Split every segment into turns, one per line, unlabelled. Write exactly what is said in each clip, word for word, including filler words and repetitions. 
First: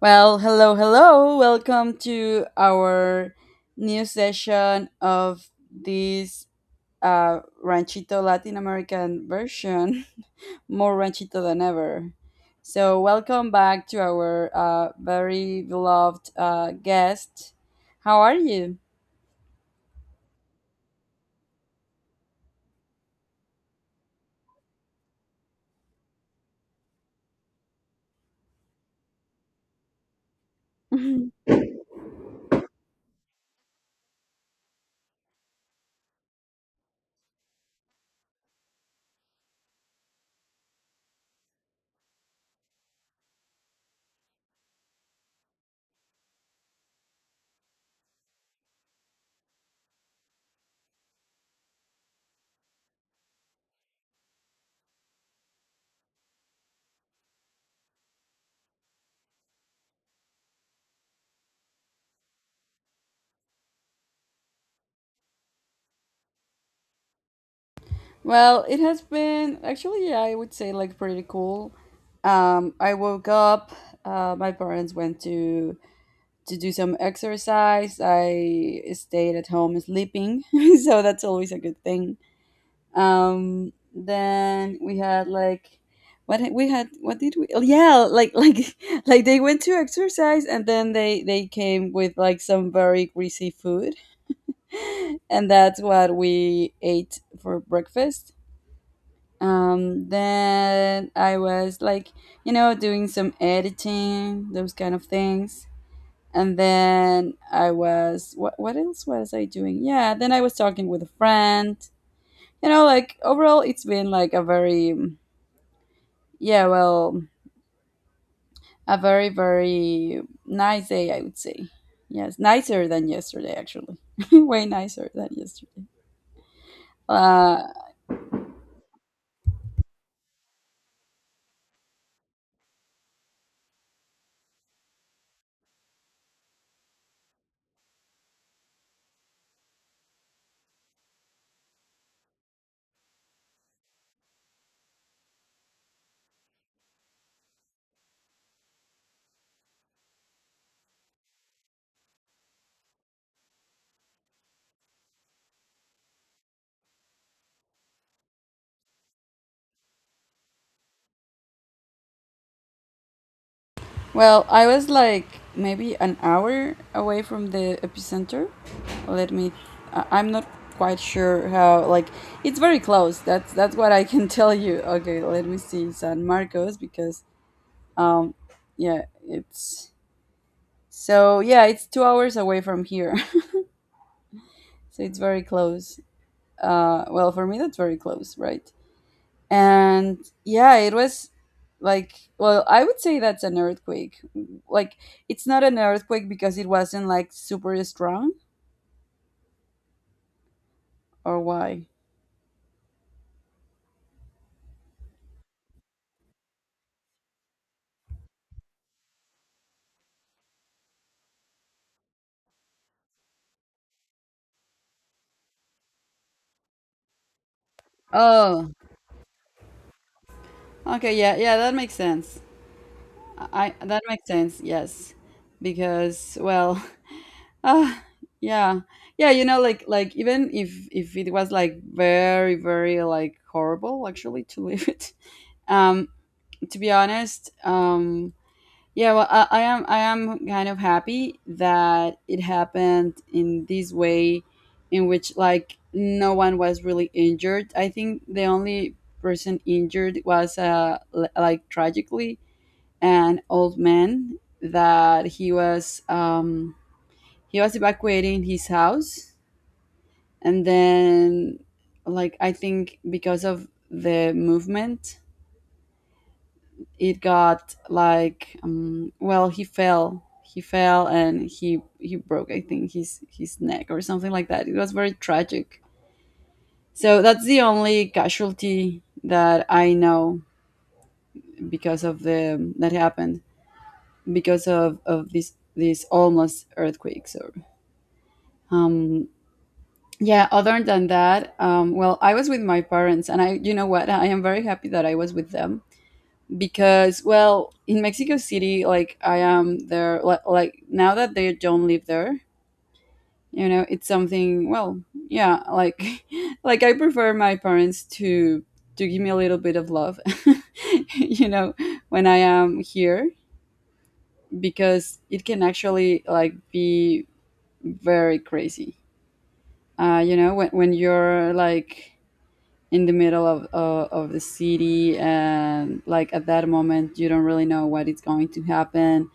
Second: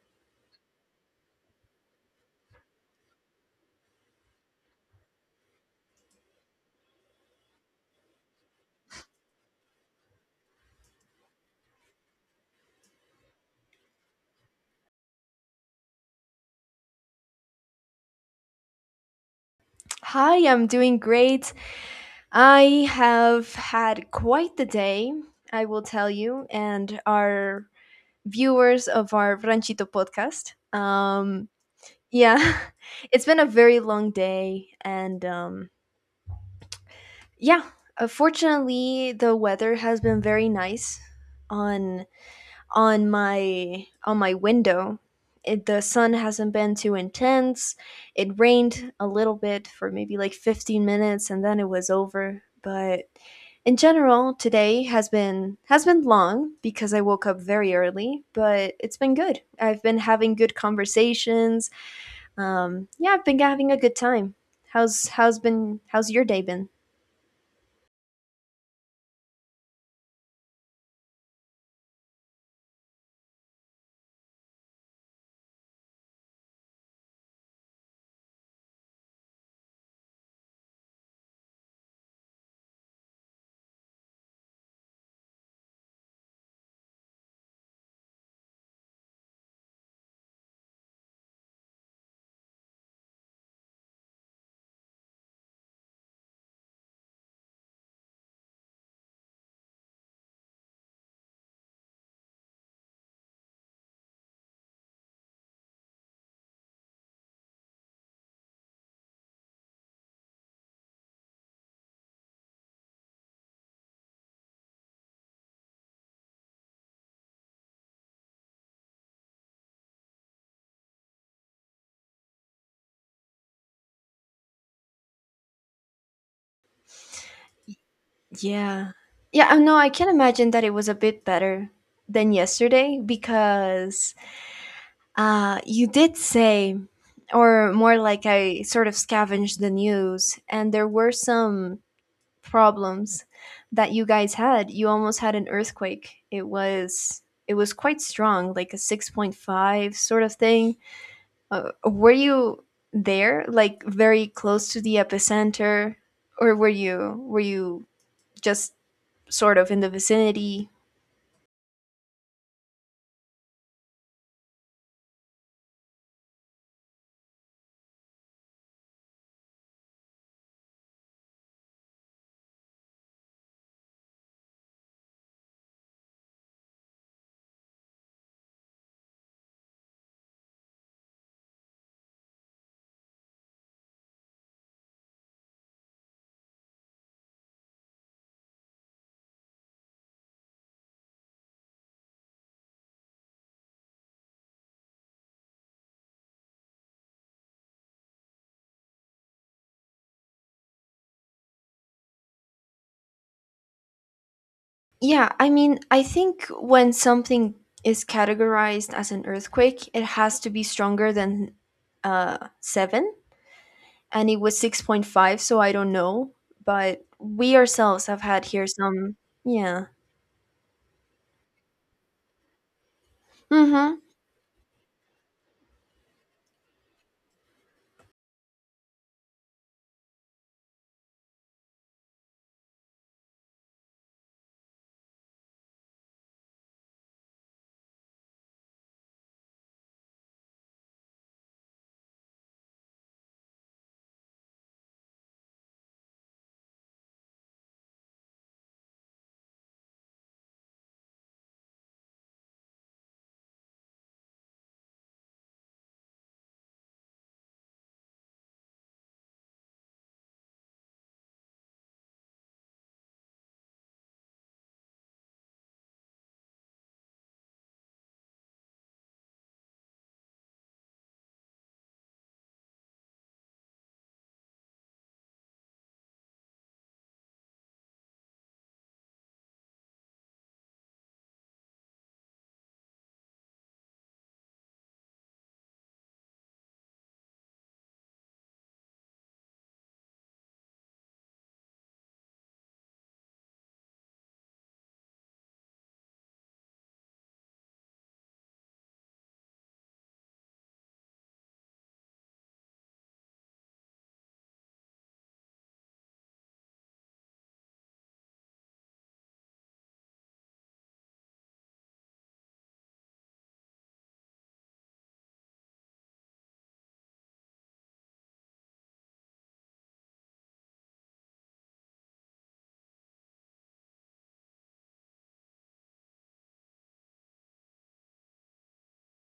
Well, hello, hello. Welcome to our new session of this uh, Ranchito Latin American version, more Ranchito than ever. So, welcome back to our uh, very beloved uh, guest. How are you?
Hi, I'm doing great. I have had quite the day, I will tell you, and our viewers of our Ranchito podcast. Um, yeah, it's been a very long day, and um, yeah, uh, fortunately, the weather has been very nice on on my on my window. It, the sun hasn't been too intense. It rained a little bit for maybe like fifteen minutes and then it was over. But in general, today has been has been long because I woke up very early, but it's been good. I've been having good conversations. Um, yeah, I've been having a good time. How's how's been how's your day been?
Well, it has been actually, I would say, like pretty cool. Um, I woke up, uh, my parents went to to do some exercise. I stayed at home sleeping, so that's always a good thing. Um, then we had like what had- we had what did we oh, yeah like like like they went to exercise and then they they came with like some very greasy food and that's what we ate for breakfast. Um then I was like, you know, doing some editing, those kind of things. And then I was, what what else was I doing? Yeah, then I was talking with a friend. You know, like overall it's been like a very mm, yeah, well, a very very nice day, I would say. Yes, nicer than yesterday actually. Way nicer than yesterday. Uh
Yeah. Yeah, I know, I can imagine that it was a bit better than yesterday because, Uh, you did say, or more like I sort of scavenged the news, and there were some problems that you guys had. You almost had an earthquake. It was it was quite strong, like a six point five sort of thing. Uh, were you there, like very close to the epicenter, or were you were you just sort of in the vicinity?
well, I was like maybe an hour away from the epicenter. Let me, I- I'm not quite sure how, like, it's very close. That's that's what I can tell you. Okay, let me see, San Marcos, because, um yeah, it's, so yeah, it's two hours away from here. So it's very close. Uh well, for me that's very close, right? And yeah, it was like, well, I would say that's an earthquake. Like, it's not an earthquake because it wasn't like super strong, or why?
Yeah, I mean, I think when something is categorized as an earthquake, it has to be stronger than uh, seven, and it was six point five, so I don't know. But we ourselves have had here
Oh,
some, yeah.
okay, yeah, yeah, that makes sense. I
Mm-hmm.
That makes sense. Yes, because, well, ah, yeah, yeah. You know, like like even if if it was like very very like horrible actually to live it. Um, to be honest, um, yeah. Well, I, I am I am kind of happy that it happened in this way, in which like no one was really injured. I think the only person injured was uh l- like tragically an old man that he was, um, he was evacuating his house, and then, like, I think because of the movement, it got like, um, well, he fell he fell and he he broke, I think, his his neck or something like that. It was very tragic. So that's the only casualty that I know because of the that happened because of of this this almost earthquake. So. Um, yeah, other than that, um, well, I was with my parents, and I, you know what, I am very happy that I was with them because, well, in Mexico City, like I am there, li- like now that they don't live there, you know, it's something. Well, yeah, like, like I prefer my parents to to give me a little bit of love, you know, when I am here because it can actually like be very crazy. Uh, you know, when when you're like in the middle of, of of the city and like at that moment you don't really know what is going to happen,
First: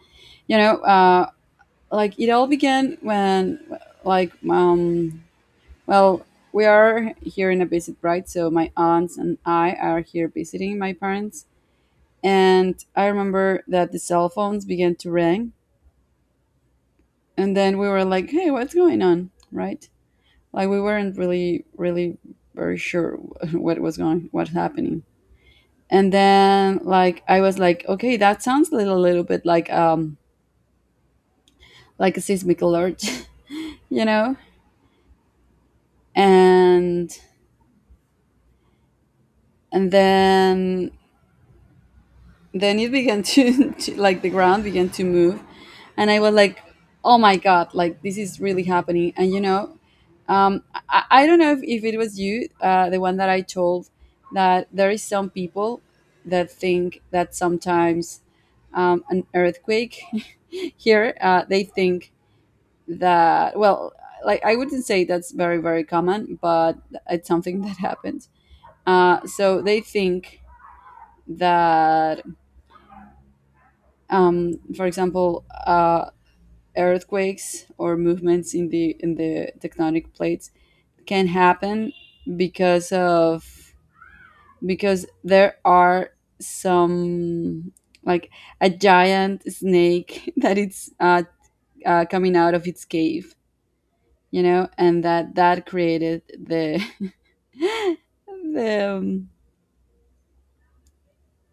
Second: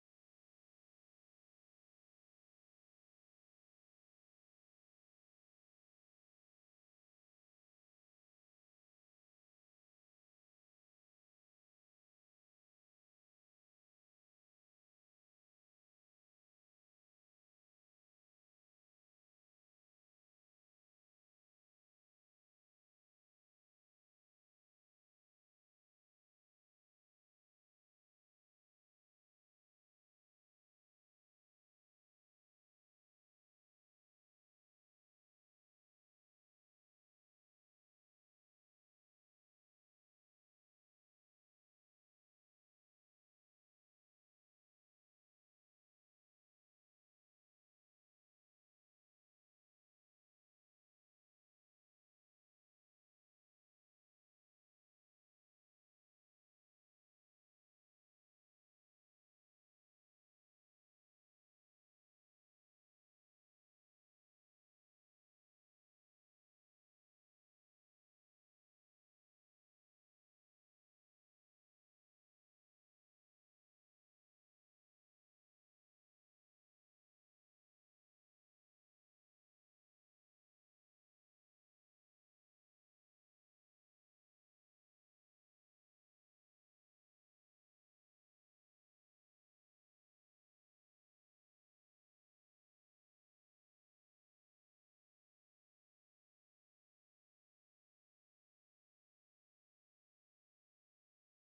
you know. Uh like it all began when, like, um well, we are here in a visit, right? So my aunts and I are here visiting my parents, and I remember that the cell phones began to ring, and then we were like, hey, what's going on, right? Like, we weren't really really very sure what was going, what's happening. And then like I was like, okay, that sounds a little, little bit like, um like a seismic alert, you know. And and then then it began to, to, like, the ground began to move. And I was like, oh my god, like, this is really happening. And you know, um i, I don't know if, if it was you, uh, the one that I told, that there is some people that think that sometimes, um, an earthquake here, uh, they think that, well, like, I wouldn't say that's very very common, but it's something that happens. Uh, so they think that, um, for example, uh, earthquakes or movements in the in the tectonic plates can happen because of, because there are some, like, a giant snake that it's, uh, uh, coming out of its cave, you know, and that that created the the, um,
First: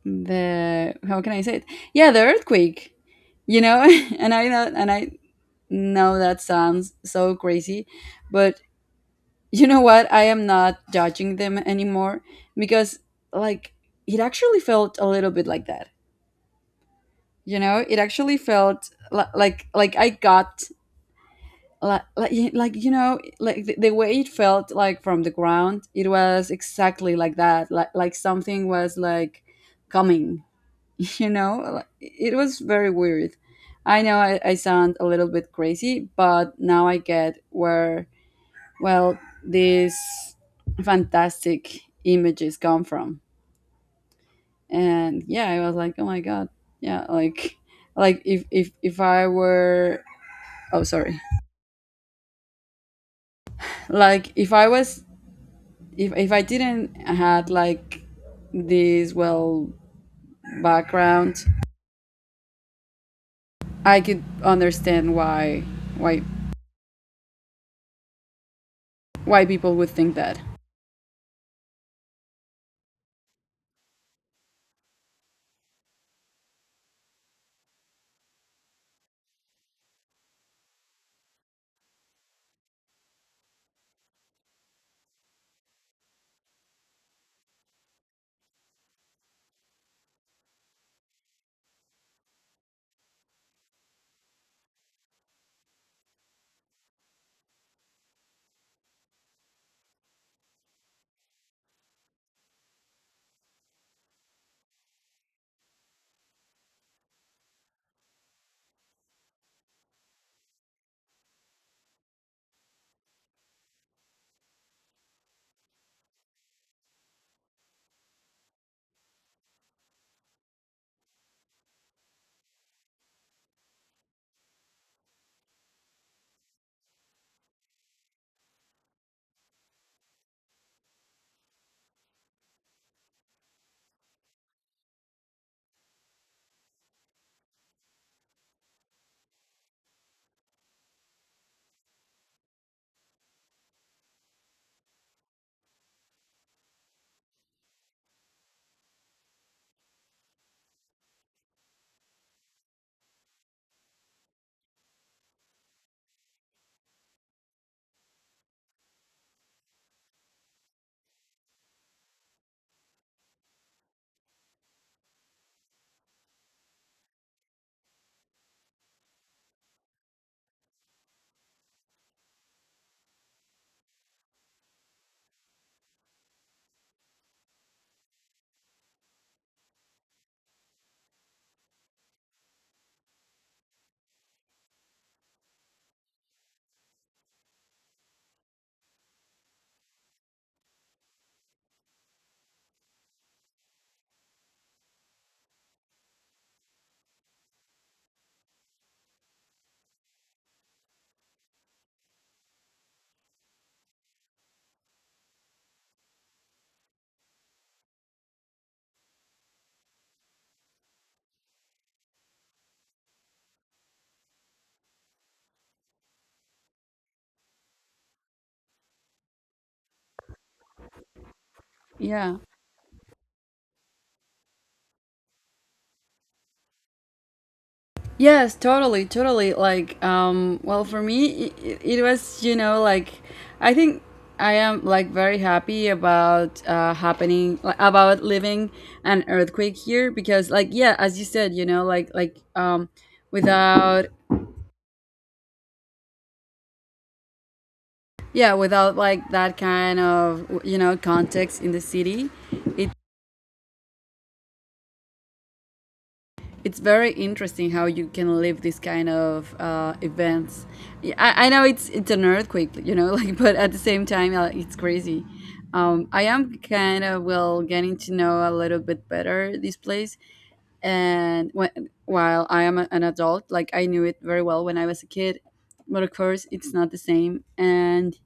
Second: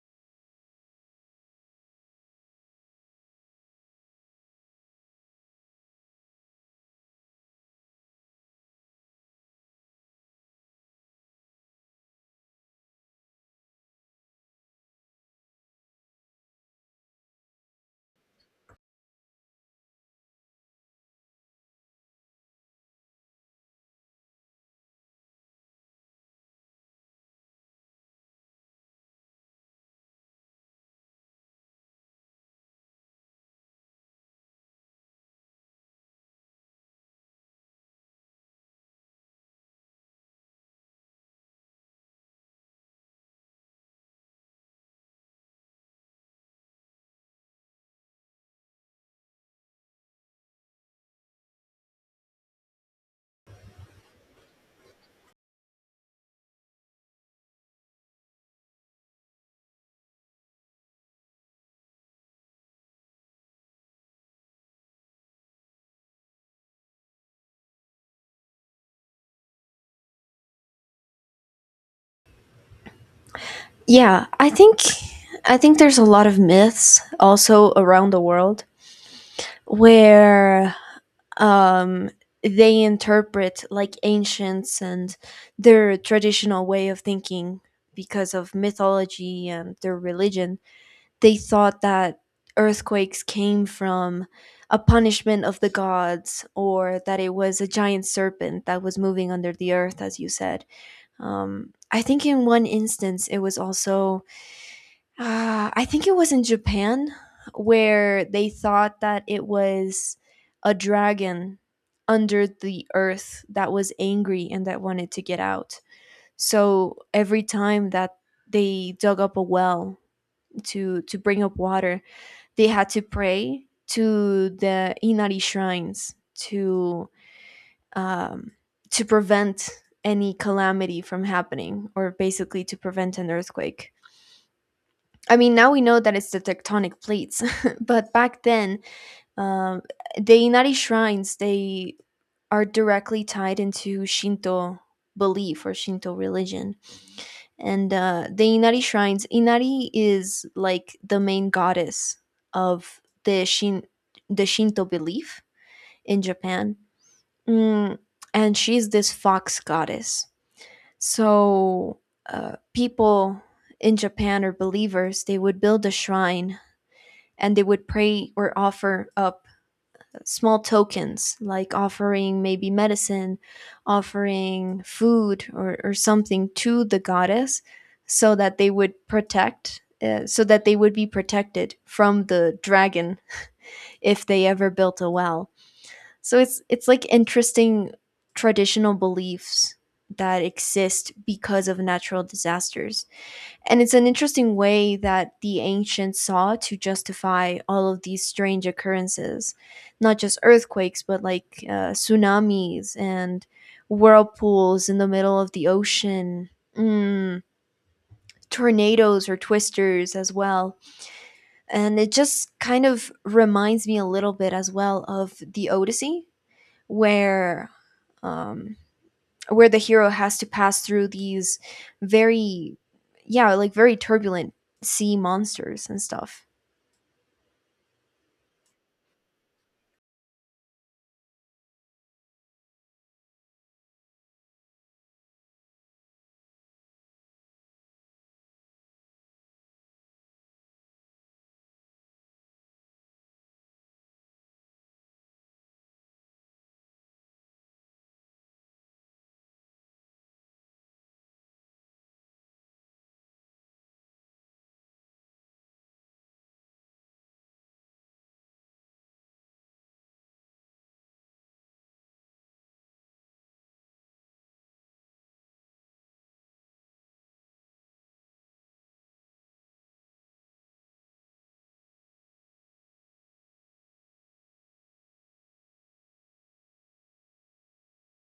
the, how can I say it? Yeah, the earthquake, you know. And I know, and I know that sounds so crazy, but, you know what? I am not judging them anymore because, like, it actually felt a little bit like that. You know, it actually felt, li- like like I got like like y- like, you know, like the, the way it felt, like, from the ground, it was exactly like that, like like something was like coming, you know. Like, it was very weird. I know, I, I sound a little bit crazy, but now I get where, well, these fantastic images come from. And yeah, I was like, oh my god. Yeah, like like if if if I were, oh sorry, like if I was, if if I didn't had like this, well, background, I could understand why why why people would think that.
Yeah, I think I think there's a lot of myths also around the world where, um, they interpret like ancients and their traditional way of thinking because of mythology and their religion. They thought that earthquakes came from a punishment of the gods, or that it was a giant serpent that was moving under the earth, as you said. Um, I think in one instance it was also, uh, I think it was in Japan, where they thought that it was a dragon under the earth that was angry and that wanted to get out. So every time that they dug up a well to to bring up water, they had to pray to the Inari shrines to um, to prevent any calamity from happening, or basically to prevent an earthquake. I mean, now we know that it's the tectonic plates, but back then, um, the Inari shrines they are directly tied into Shinto belief or Shinto religion, and uh, the Inari shrines. Inari is like the main goddess of the Shin the Shinto belief in Japan, mm, and she's this fox goddess. So uh, people in Japan are believers. They would build a shrine and they would pray or offer up small tokens, like offering maybe medicine, offering food or, or something to the goddess, so that they would protect uh, so that they would be protected from the dragon if they ever built a well. So it's it's like interesting traditional beliefs that exist because of natural disasters, and it's an interesting way that the ancients saw to justify all of these strange occurrences, not just earthquakes, but like uh, tsunamis and whirlpools in the middle of the ocean, mm, tornadoes or twisters as well. And it just kind of reminds me a little bit as well of the Odyssey, where, um, where the hero has to pass through these
Yeah.
very yeah like very turbulent sea monsters and stuff.
Yes, totally, totally. Like, um, well, for me, it, it was, you know, like, I think I am like very happy about, uh, happening, like, about living an earthquake here because, like, yeah, as you said, you know, like, like, um, without, yeah, without like that kind of, you know, context in the city, it, it's very interesting how you can live this kind of uh, events. Yeah, I, I know, it's it's an earthquake, you know, like, but at the same time, uh, it's crazy. um, I am kind of, well, getting to know a little bit better this place. And when, while I am a- an adult, like, I knew it very well when I was a kid, but of course it's not the same. And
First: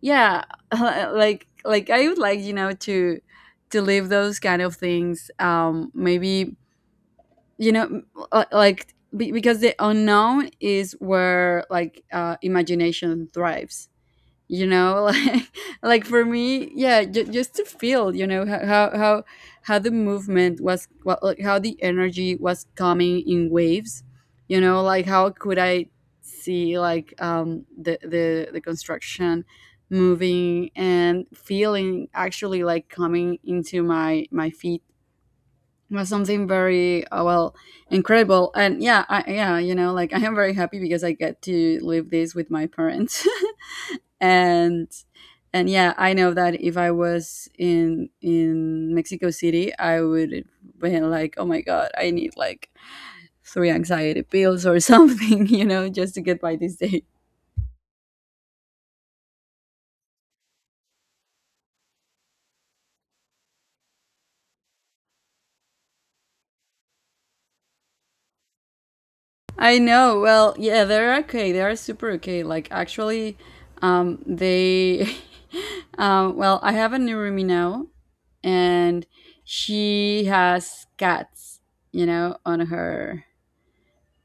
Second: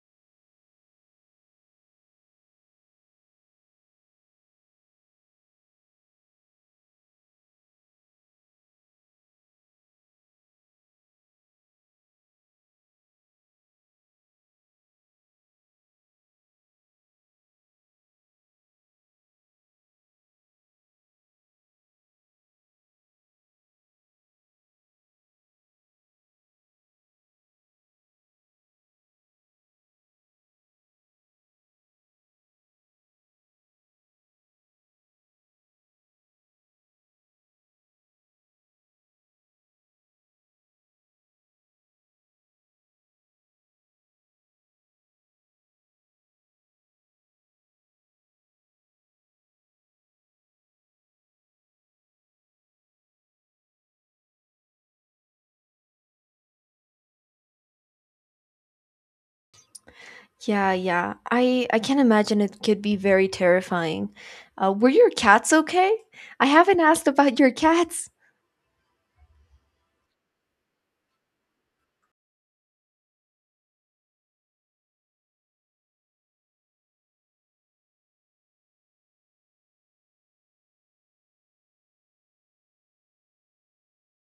yeah, like like I would like, you know, to to leave those kind of things, um maybe, you know, m- uh, like, be- because the unknown is where, like, uh imagination thrives, you know. like like for me, yeah, j- just to feel, you know, ho- how how how the movement was, well, like how the energy was coming in waves, you know, like, how could I see, like, um the the, the construction moving and feeling actually, like, coming into my my feet, was something very, uh, well, incredible. And yeah, I, yeah, you know, like I am very happy because I get to live this with my parents. and and yeah, I know that if I was in in Mexico City, I would be like, oh my god, I need like three anxiety pills or something, you know, just to get by this day.
Yeah, yeah, i i can imagine it could be very terrifying. Uh, were your cats okay? I haven't asked about your cats.
I know, well, yeah, they're okay, they are super okay, like, actually, um they, um well, I have a new roomie now, and she has cats, you know, on her,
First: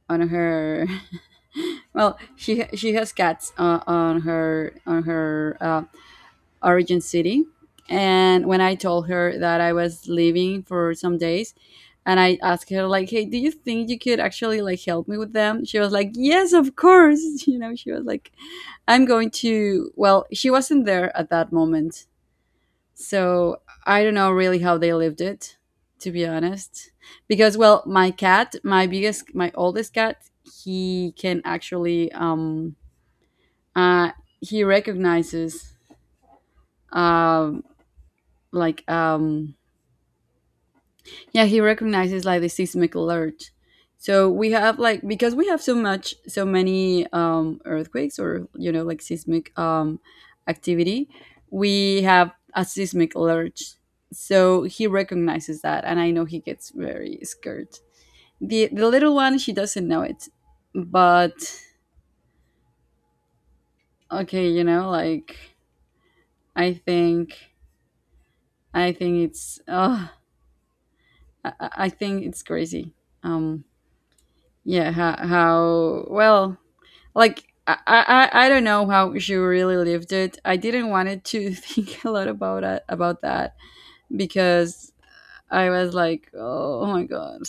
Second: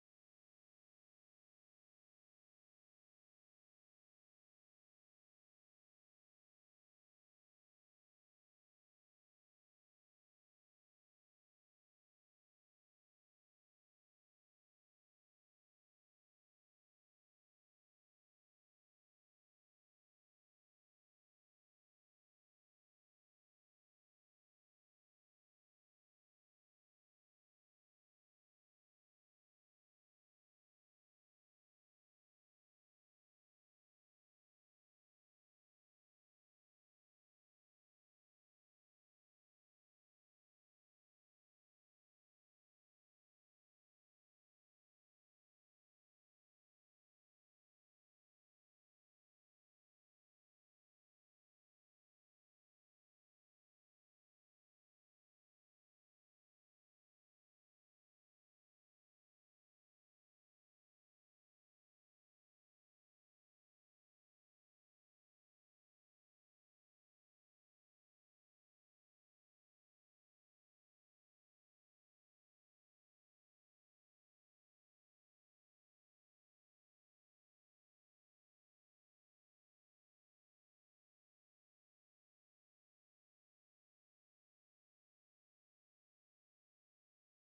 on her well, she ha- she has cats, uh, on her on her uh, origin city. And when I told her that I was leaving for some days, and I asked her like, "Hey, do you think you could actually like help me with them?" She was like, "Yes, of course." You know, she was like, "I'm going to." Well, she wasn't there at that moment, so I don't know really how they lived it, to be honest. Because, well, my cat, my biggest, my oldest cat, he can actually um uh he recognizes, um like, um yeah, he recognizes like the seismic alert. So we have, like, because we have so much, so many, um earthquakes, or you know, like seismic, um activity, we have a seismic alert, so he recognizes that, and I know he gets very scared. The the little one, she doesn't know it. But, okay, you know, like, I think, I think it's, uh i, I I think it's crazy. um yeah, how, how well, like, I, I I don't know how she really lived it. I didn't wanted to think a lot about it, about that, because I was like, oh my god.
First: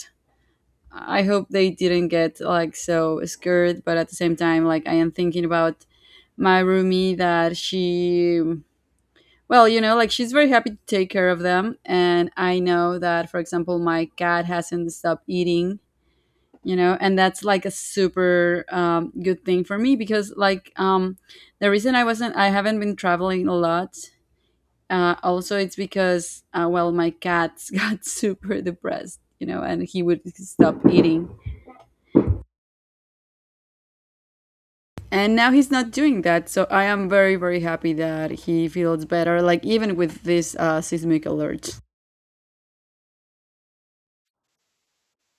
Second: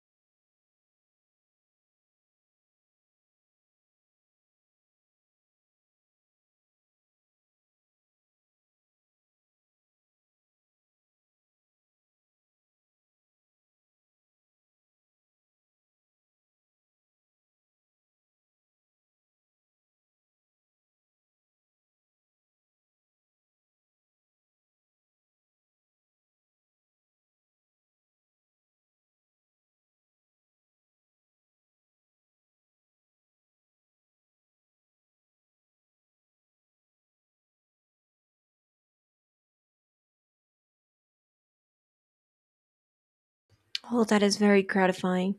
I hope they didn't get like so scared, but at the same time, like I am thinking about my roomie that she, well, you know, like she's very happy to take care of them. And I know that, for example, my cat hasn't stopped eating, you know and that's like a super um, good thing for me because like um, the reason i wasn't i haven't been traveling a lot. Uh, also it's because uh, well, my cat got super depressed, you know and he would stop eating. And now he's not doing that, so I am very very happy that he feels better, like even with this uh, seismic alert.
Oh, that is very gratifying.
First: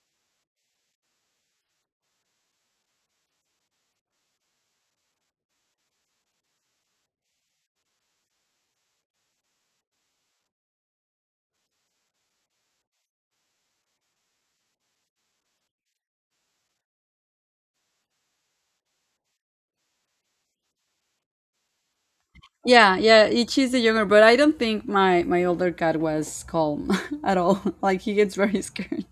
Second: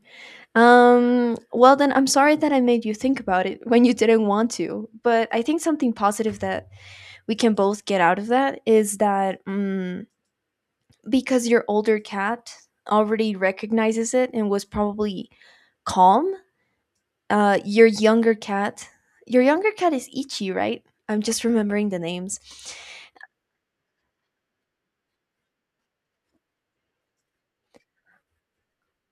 um Well, then I'm sorry that I made you think about it when you didn't want to, but I think something positive that we can both get out of that is that, mm because your older cat already recognizes it and was probably calm. uh your younger cat your younger cat is Ichi, right? I'm just remembering the names.
Yeah, yeah, it- she's the younger, but I don't think my my older cat was calm at all. Like, he gets very scared.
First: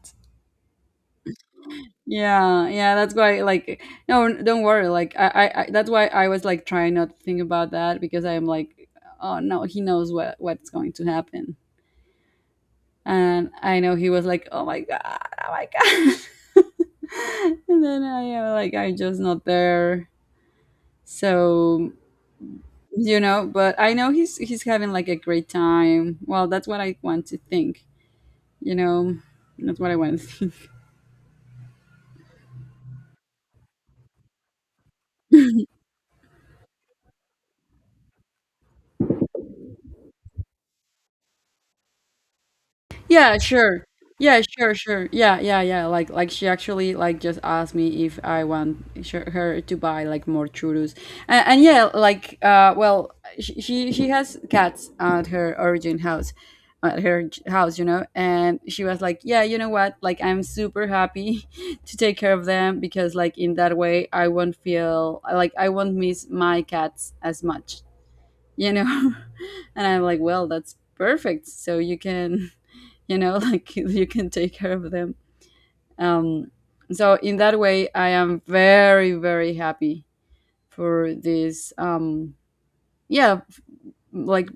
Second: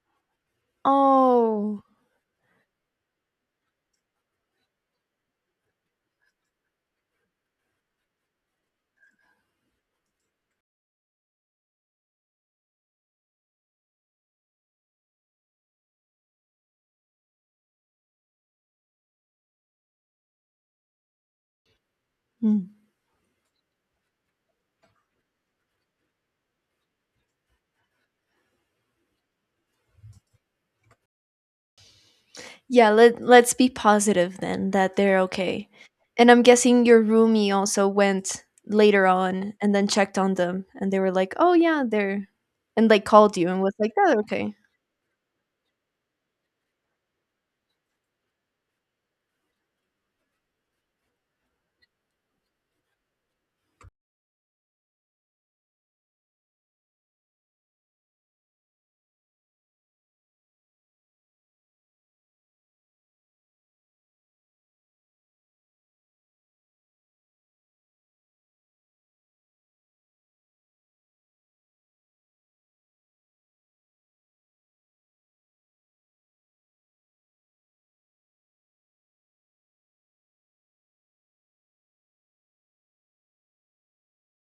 Oh.
Yeah, yeah, that's why, like, no, n- don't worry. Like, I, I, I that's why I was like trying not to think about that because I'm like, oh no, he knows what what's going to happen. And I know he was like, oh my god, oh my god, and then I am like, I'm just not there, so
Hmm.
you know. But I know he's he's having like a great time. Well, that's what I want to think. You know, that's what I want to think.
Yeah, let, let's be positive then that they're okay. And I'm guessing your roomie also went later on and then checked on them, and they were like, oh yeah, they're, and like called
Yeah,
you and was
sure.
like, "Oh,
Yeah,
okay."
sure, sure. Yeah, yeah, yeah. Like, like, she actually like just asked me if I want sh- her to buy like more churros, and, and yeah, like, uh, well, she she, she has cats at her origin house, at her j- house, you know, and she was like, yeah, you know what? Like, I'm super happy to take care of them because like in that way I won't feel like I won't miss my cats as much, you know, and I'm like, well, that's perfect. So you can you know like you can take care of them. um, so in that way I am very very happy for this um, yeah, like,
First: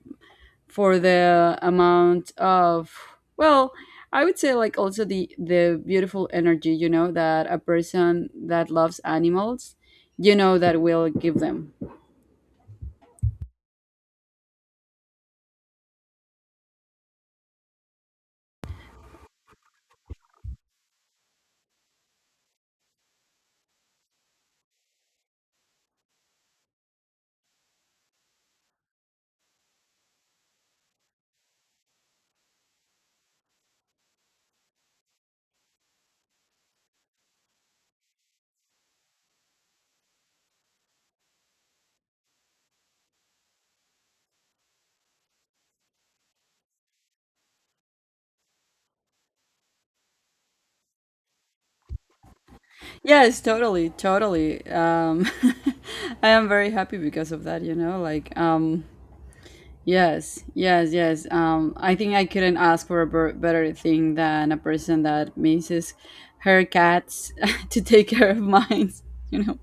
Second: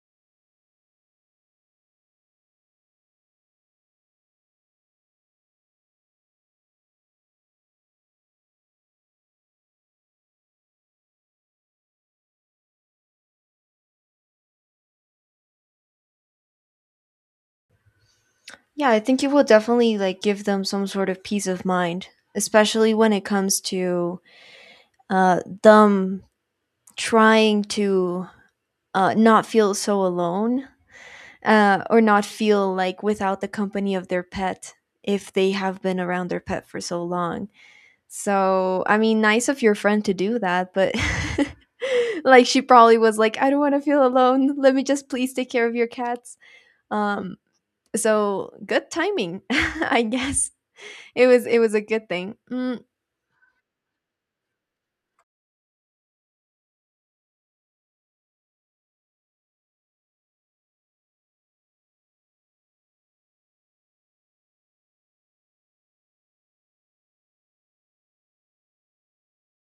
for the amount of, well, I would say like also the the beautiful energy, you know, that a person that loves animals, you know, that will give them.
Yeah, I think it will definitely like give them some sort of peace of mind, especially when it comes to uh, them trying to uh, not feel so alone, uh, or not feel like without the company of their pet, if they have been around their pet for so long. So, I mean, nice of your friend to do that, but like she probably was like, I don't want to feel alone. Let me just please take care of your cats. Um, so, good timing, I guess. it was it was a good thing. Mm,
Yes, totally, totally, um I am very happy because of that, you know, like, um yes, yes, yes. Um, I think I couldn't ask for a ber- better thing than a person that misses her cats to take care of mine. You know.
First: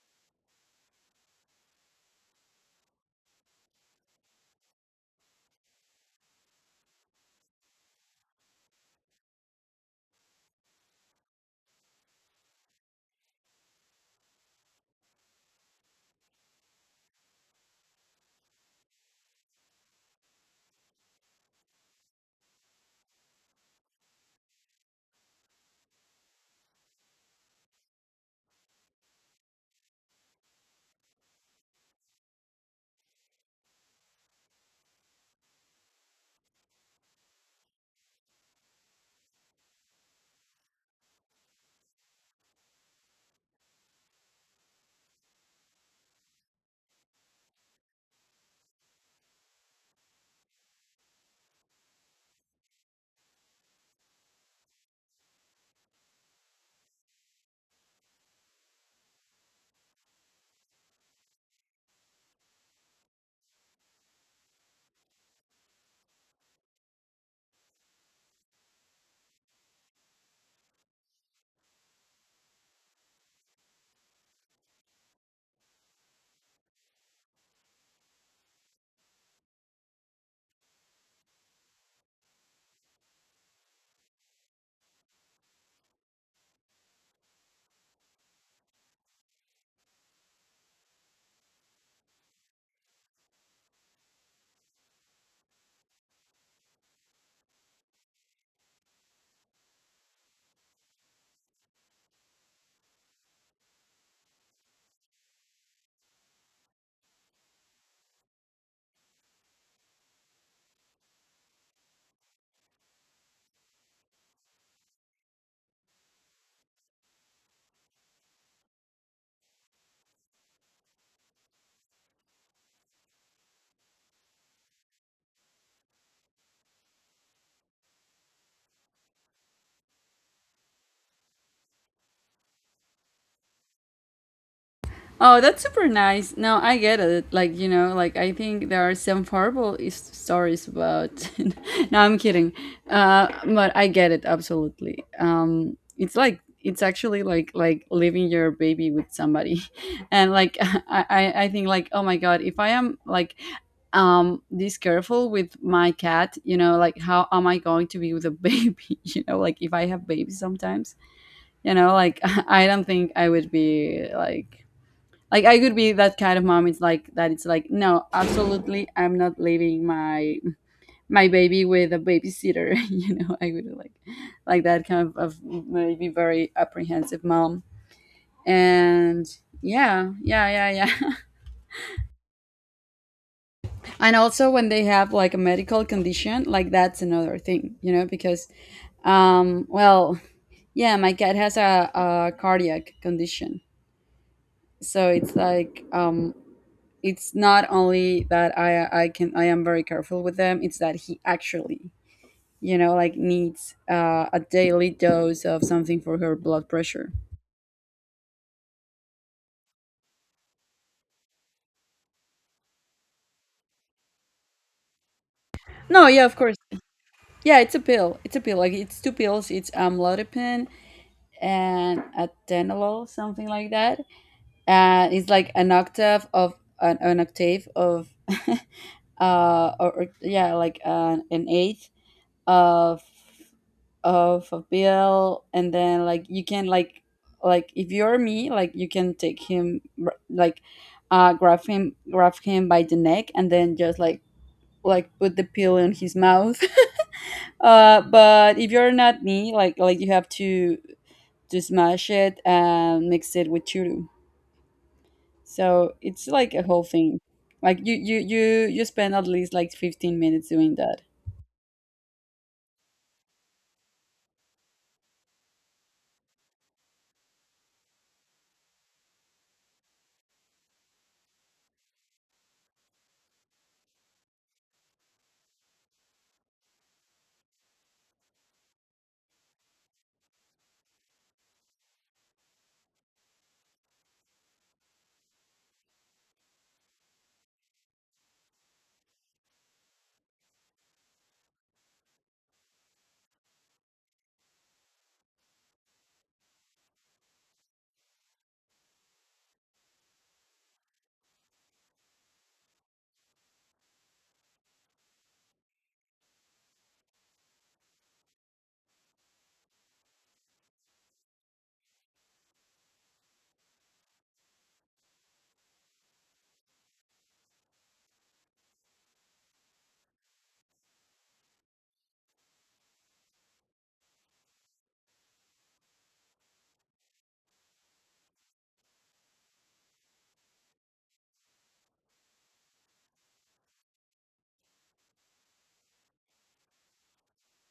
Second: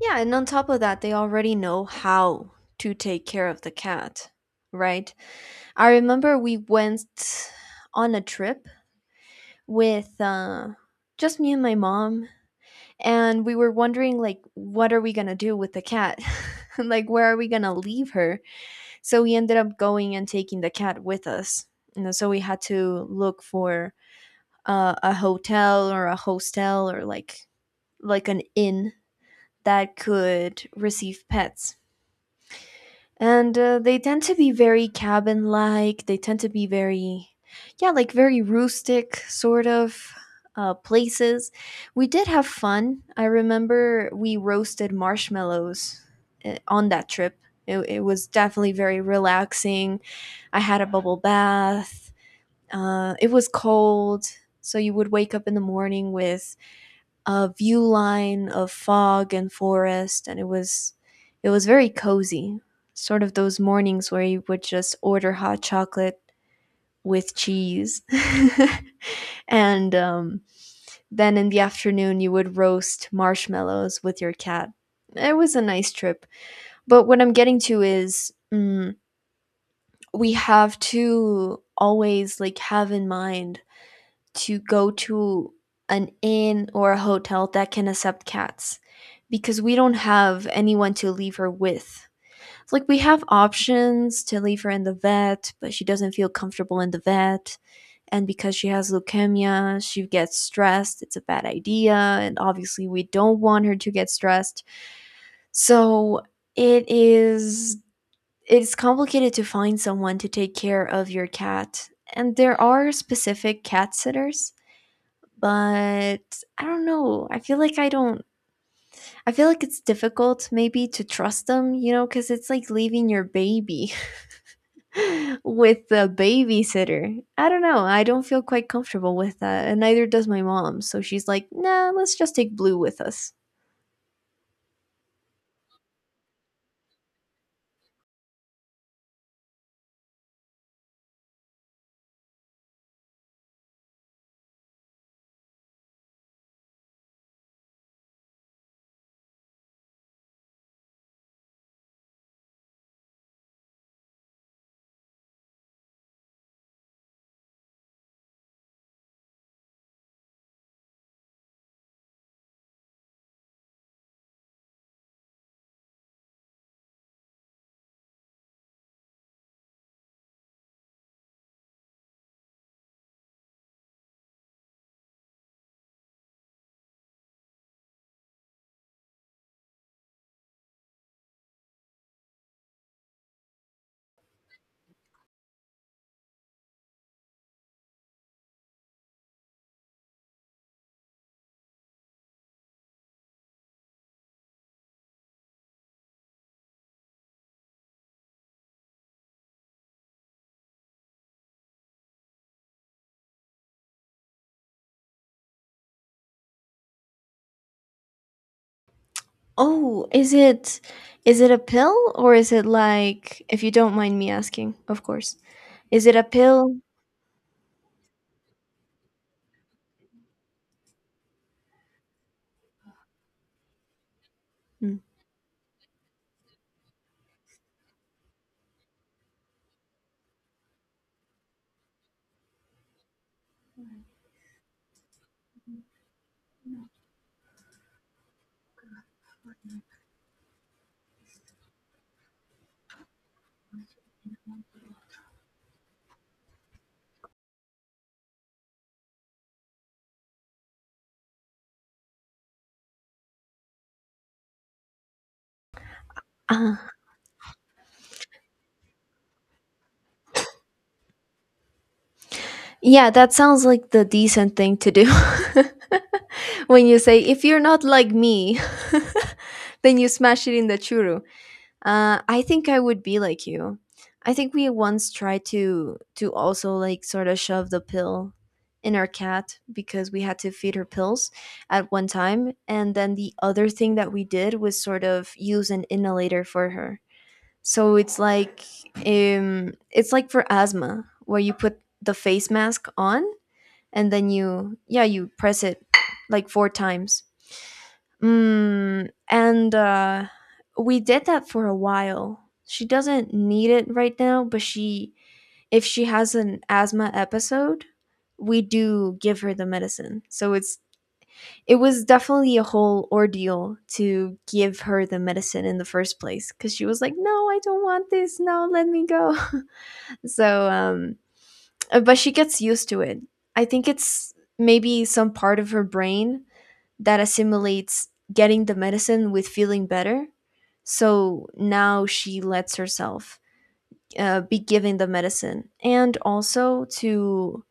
Yeah, and on top of that, they already know how to take care of the cat, right? I remember we went on a trip with, uh, just me and my mom, and we were wondering like, what are we gonna do with the cat? Like, where are we gonna leave her? So we ended up going and taking the cat with us. You know, so we had to look for uh, a hotel or a hostel, or like like an inn that could receive pets. And uh, they tend to be very cabin like, they tend to be very, yeah, like very rustic sort of uh, places. We did have fun. I remember we roasted marshmallows, uh, on that trip. It, it was definitely very relaxing. I had a bubble bath. Uh, it was cold, so you would wake up in the morning with a view line of fog and forest, and it was it was very cozy, sort of those mornings where you would just order hot chocolate with cheese, and um, then in the afternoon you would roast marshmallows with your cat. It was a nice trip. But what I'm getting to is, mm, we have to always like have in mind to go to an inn or a hotel that can accept cats, because we don't have anyone to leave her with. Like, we have options to leave her in the vet, but she doesn't feel comfortable in the vet. And because she has leukemia, she gets stressed. It's a bad idea. And obviously, we don't want her to get stressed. So, it is. It's complicated to find someone to take care of your cat. And there are specific cat sitters, but I don't know. I feel like I don't, I feel like it's difficult maybe to trust them, you know, cuz it's like leaving your baby with a babysitter. I don't know. I don't feel quite comfortable with that, and neither does my mom. So she's like, "Nah, let's just take Blue with us."
Oh, that's super nice. No, I get it. Like, you know, like, I think there are some horrible is- stories about. No, I'm kidding. Uh, but I get it absolutely. Um, it's like it's actually like like leaving your baby with somebody, and like, I I I think like, oh my god, if I am like um this careful with my cat, you know, like how am I going to be with a baby? You know, like, if I have babies sometimes, you know, like, I don't think I would be like like I could be that kind of mom. It's like that. It's like, no, absolutely, I'm not leaving my my baby with a babysitter. You know, I would like like that kind of, of maybe very apprehensive mom. And yeah, yeah, yeah, yeah. And also when they have like a medical condition, like that's another thing. You know, because um, well, yeah, my cat has a, a cardiac condition. So it's like um, it's not only that I I can I am very careful with them. It's that he actually, you know, like, needs uh, a daily dose of something for her blood pressure.
Oh, is it is it a pill, or is it like, if you don't mind me asking, of course. Is
No,
it a
yeah, of course.
pill?
Yeah, it's a pill. It's a pill. Like, it's two pills. It's amlodipine and atenolol, something like that. And it's like an octave of an, an octave of uh or, or yeah, like, an, an eighth of of a bill. And then like you can like like if you're me, like you can take him, r- like, uh grab him grab him by the neck, and then just like like put the pill in his mouth. Uh but if you're not me, like like you have to to smash it and mix it with churu. So it's like a whole
Mm.
thing. Like, you you you you spend at least like 15 minutes doing that.
Yeah, that sounds like the decent thing to do. When you say, if you're not like me, then you smash it in the churu. Uh, I think I would be like you. I think we once tried to to also like sort of shove the pill in our cat, because we had to feed her pills at one time. And then the other thing that we did was sort of use an inhalator for her. So it's like um, it's like for asthma, where you put the face mask on, and then you, yeah, you press it like four times, mm, and uh, we did that for a while. She doesn't need it right now, but she if she has an asthma episode, we do give her the medicine. So it's it was definitely a whole ordeal to give her the medicine in the first place, because she was like, no, I don't want this, no, let me go, so, um uh, but she gets used to it. I think it's maybe some part of her brain that assimilates getting the medicine with feeling better. So now she lets herself uh, be given the medicine, and also to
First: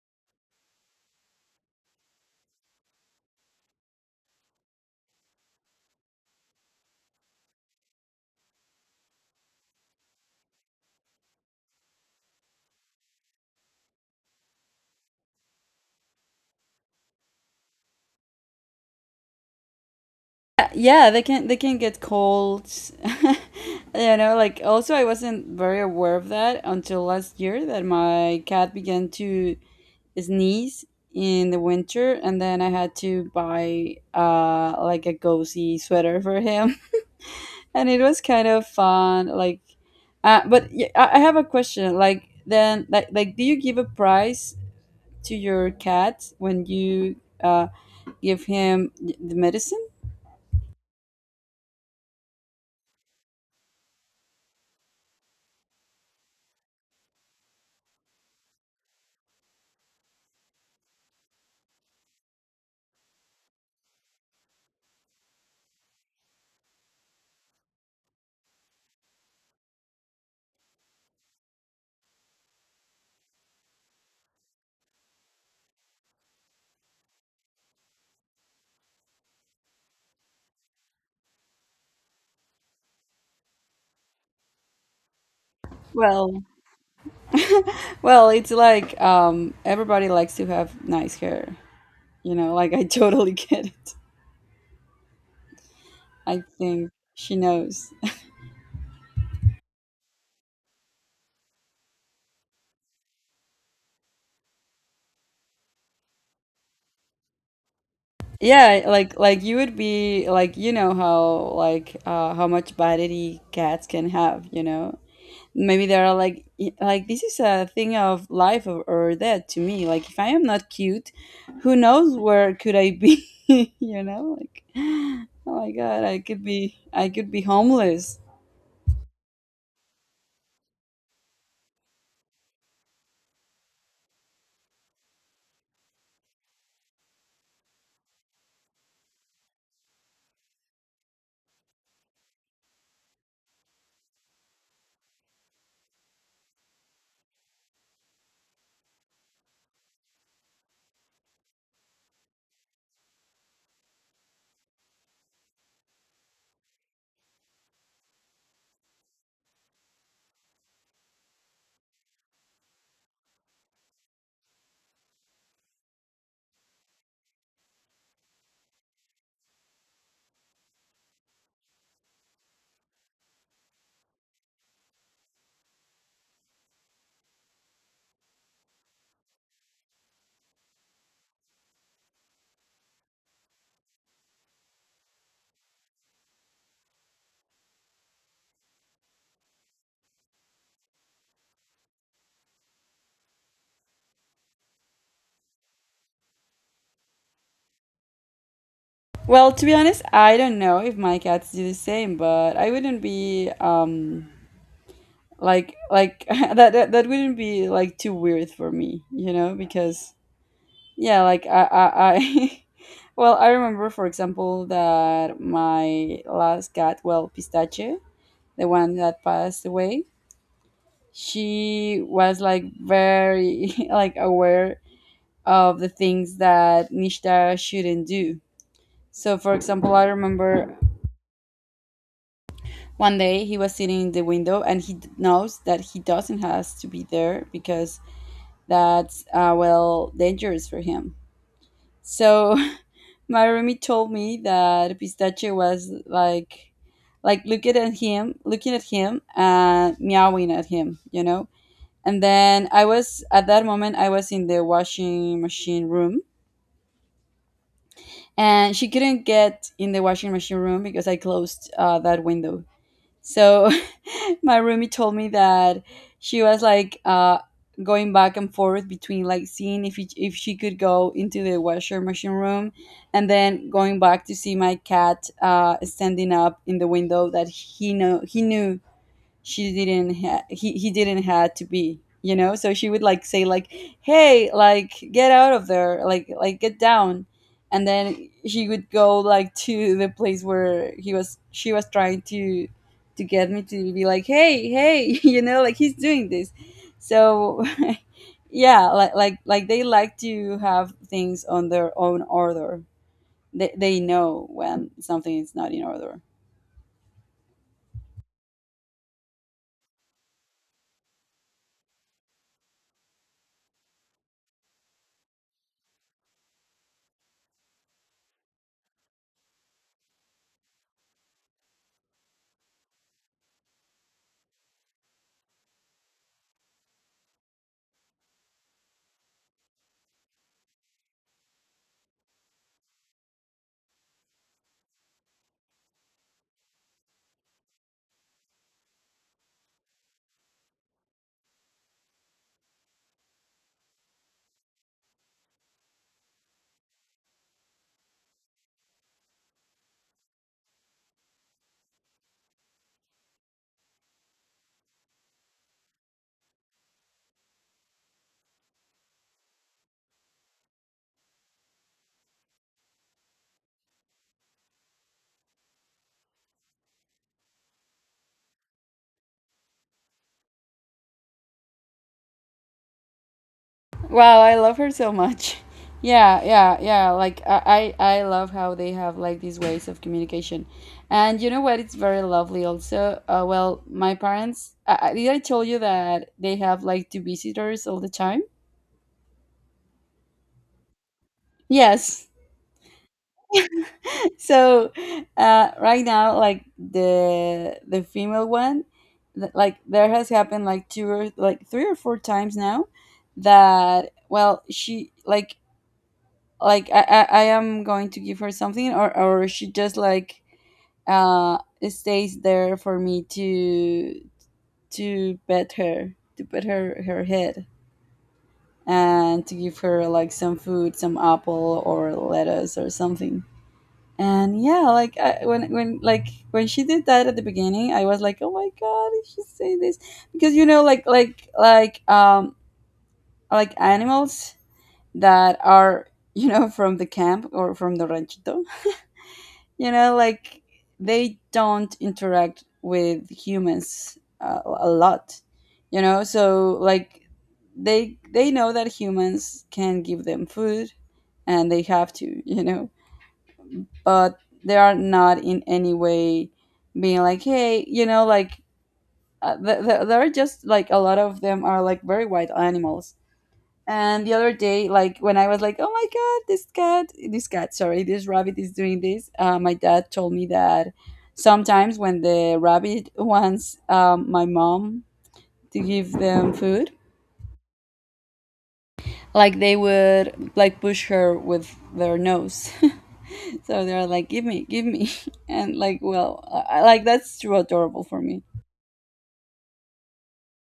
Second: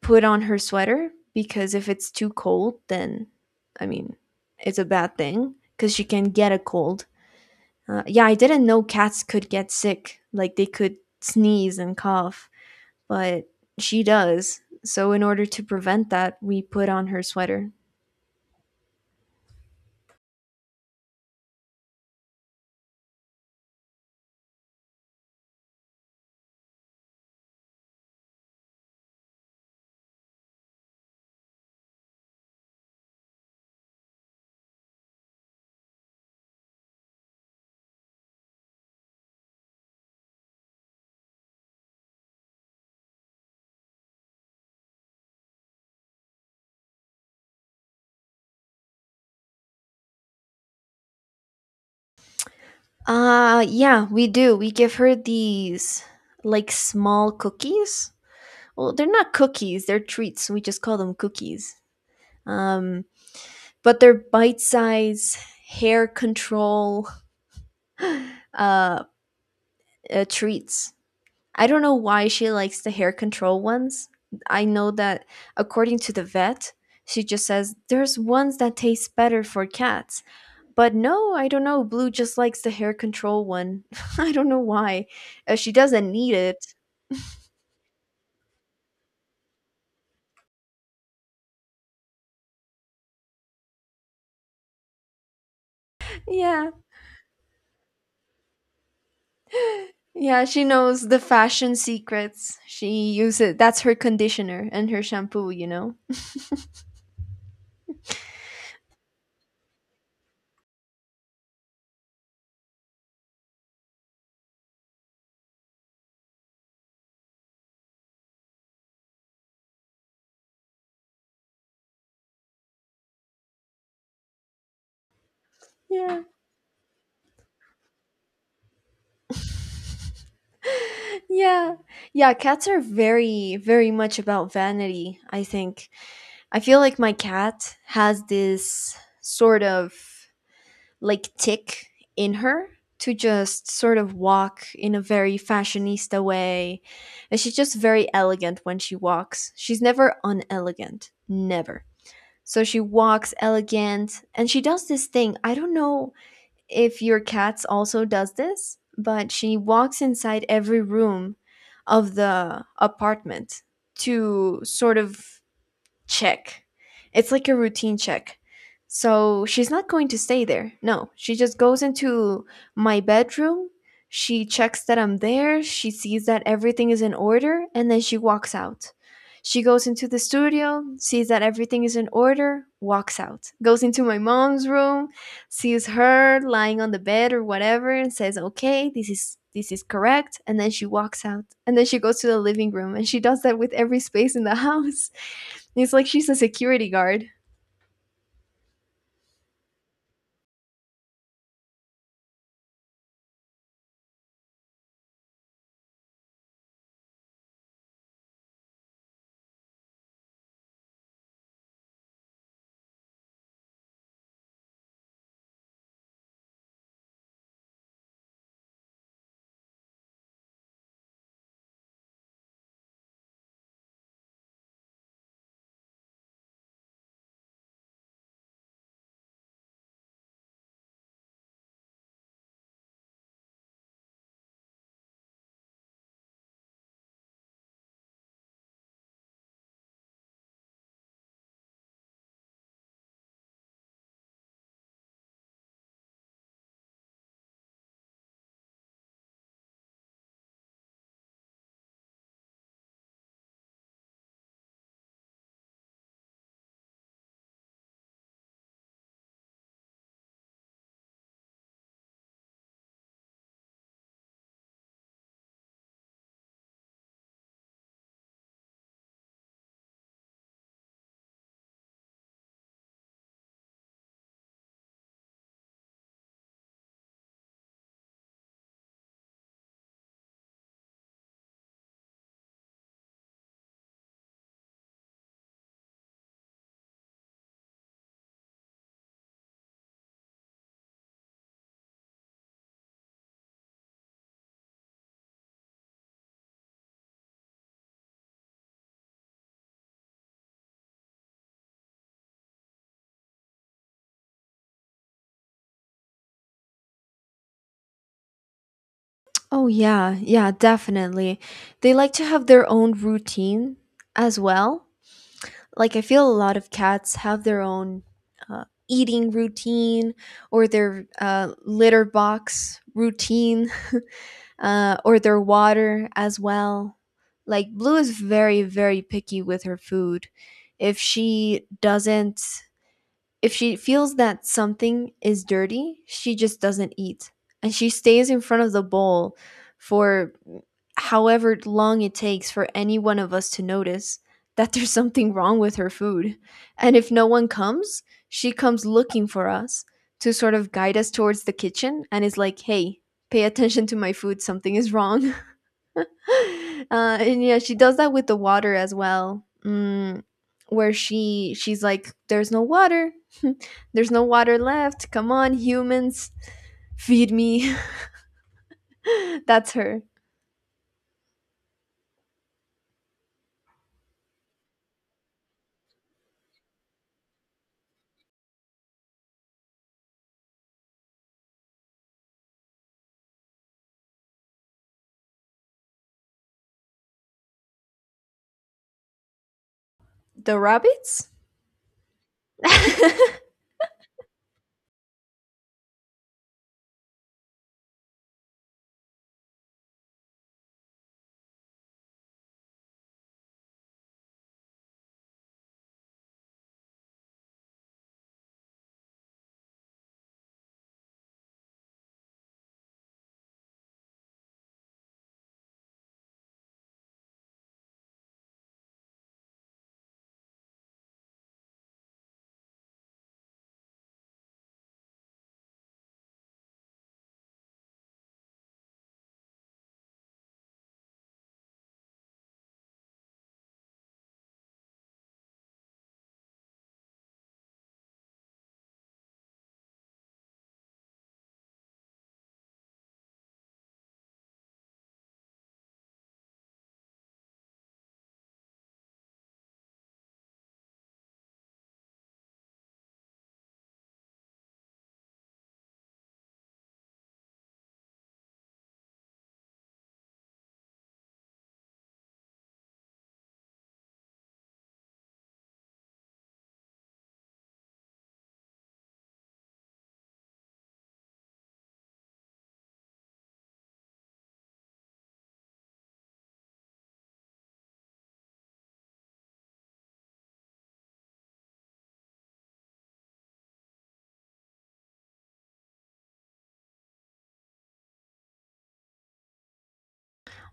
put on her sweater, because if it's too cold, then, I mean, it's a bad thing because she can get a cold. Uh, yeah, I didn't know cats could get sick, like they could sneeze and cough, but she does. So, in order to prevent that, we put on her sweater.
Yeah, they can they can get cold. You know, like, also I wasn't very aware of that until last year, that my cat began to sneeze in the winter, and then I had to buy uh like a cozy sweater for him. And it was kind of fun, like, uh but yeah, i I have a question, like, then like like do you give a price to your cat when you uh give him the medicine?
Uh, yeah, we do. We give her these like small cookies. Well, they're not cookies, they're treats. We just call them cookies. Um, but they're bite sized hair control uh, uh, treats. I don't know why she likes the hair control ones. I know that according to the vet, she just says there's ones that taste better for cats. But no, I don't know. Blue just likes the hair control one. I don't know why. Uh, she doesn't need
well
it.
Well, it's like, um, everybody likes to have nice hair. You know, like, I totally get it. I
Yeah.
think she knows.
Yeah, she knows the fashion secrets. She uses, that's her conditioner and her shampoo, you know.
Yeah, like like you would be like, you know how like, uh, how much vanity cats can have. You know, maybe they are like, y- like, this is a thing of life or, or death to me. Like, if I am not cute, who knows where could I be? You know, like, oh my god, I
Yeah.
could be I could be homeless.
Yeah. Yeah, cats are very, very much about vanity, I think. I feel like my cat has this sort of like tick in her to just sort of walk in a very fashionista way. And she's just very elegant when she walks. She's never unelegant. Never. So she walks elegant and she does this thing. I don't know if your cats also does this, but she walks inside every room of the apartment to sort of check. It's like a routine check. So she's not going to stay there. No, she just goes into my bedroom. She checks that I'm there. She sees that everything is in order and then she walks out. She goes into the studio, sees that everything is in order, walks out. Goes into my mom's room, sees her lying on the bed or whatever and says, "Okay, this is this is correct." And then she walks out. And then she goes to the living room and she does that with every space in the house. It's like she's a security guard.
Well, to be honest, I don't know if my cats do the same, but I wouldn't be um like like that, that that wouldn't be like too weird for me, you know, because yeah, like I I, I well, I remember for example that my last cat, well, Pistache, the one that passed away, she was like very like aware of the things that Nishta shouldn't do. So, for example, I remember one day he was sitting in the window and he d- knows that he doesn't has to be there because that's uh, well, dangerous for him. So my roomie told me that Pistache was like like looking at him, looking at him, and meowing at him, you know. And then I was, at that moment I was in the washing machine room, and she couldn't get in the washing machine room because I closed uh, that window. So my roomie told me that she was like, uh, going back and forth between, like, seeing if he, if she could go into the washer machine room, and then going back to see my cat uh, standing up in the window that he know he knew she didn't ha- he, he didn't had to be. You know, so she would like say like, hey, like get out of there, like like get down. And then she would go like to the place where he was. She was trying to to get me to be like, hey, hey, you know, like, he's doing this. So yeah, like like like they like to have things on their own order. They, they know when something is not in order.
Oh, yeah, yeah, definitely. They like to have their own routine as well. Like, I feel a lot of cats have their own uh, eating routine or their uh, litter box routine uh, or their water as well. Like, Blue is very, very picky with her food. If she doesn't If she feels that something is dirty, she just doesn't eat. And she stays in front of the bowl for however long it takes for any one of us to notice that there's something wrong with her food. And if no one comes, she comes looking for us to sort of guide us towards the kitchen and is like, hey, pay attention to my food, something is wrong. uh, and yeah, she does that with the water as well. Mm, where she she's like, "There's no water. There's no water left. Come on, humans, feed me." That's her.
Wow, I love her so much. Yeah, yeah, yeah. Like, I, I I love how they have like these ways of communication, and you know what? It's very lovely. Also, uh, well, my parents. Uh, uh, did I tell you that they have like two visitors all the time?
The rabbits.
Yes. So uh, right now, like, the the female one, th- like, there has happened like two or like three or four times now that, well, she like like I, I, I am going to give her something, or, or she just like uh stays there for me to to pet her, to pet her her head, and to give her like some food, some apple or lettuce or something. And yeah, like, I, when when like when she did that at the beginning, I was like, oh my god, did she say this? Because you know, like like like um like animals that are, you know, from the camp or from the ranchito, you know, like, they don't interact with humans uh, a lot, you know, so like, they they know that humans can give them food, and they have to you know. But they are not in any way being like, hey, you know, like, uh, th- th- they're just like a lot of them are like very wild animals. And the other day, like, when I was like, "Oh my god, this cat, this cat, sorry, this rabbit is doing this," uh, my dad told me that sometimes when the rabbit wants um, my mom to give them food, like they would like push her with their nose. So they're like, "Give me, give me," and like, well, I, I- like, that's too adorable for me.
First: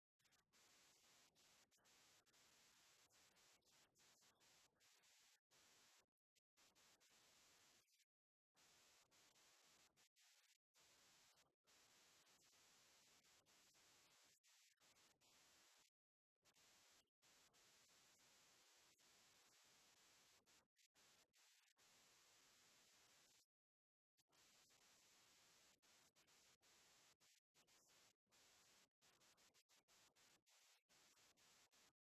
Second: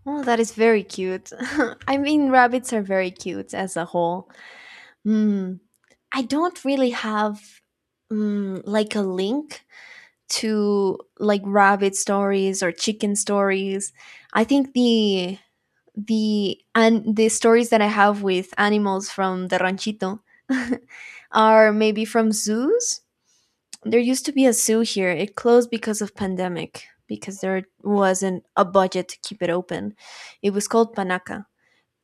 Oh, that is very cute. I mean, rabbits are very cute as a whole. Mm, I don't really have mm, like a link to like rabbit stories or chicken stories. I think the the and the stories that I have with animals from the ranchito are maybe from zoos. There used to be a zoo here. It closed because of pandemic because there wasn't a budget to keep it open. It was called Panaca.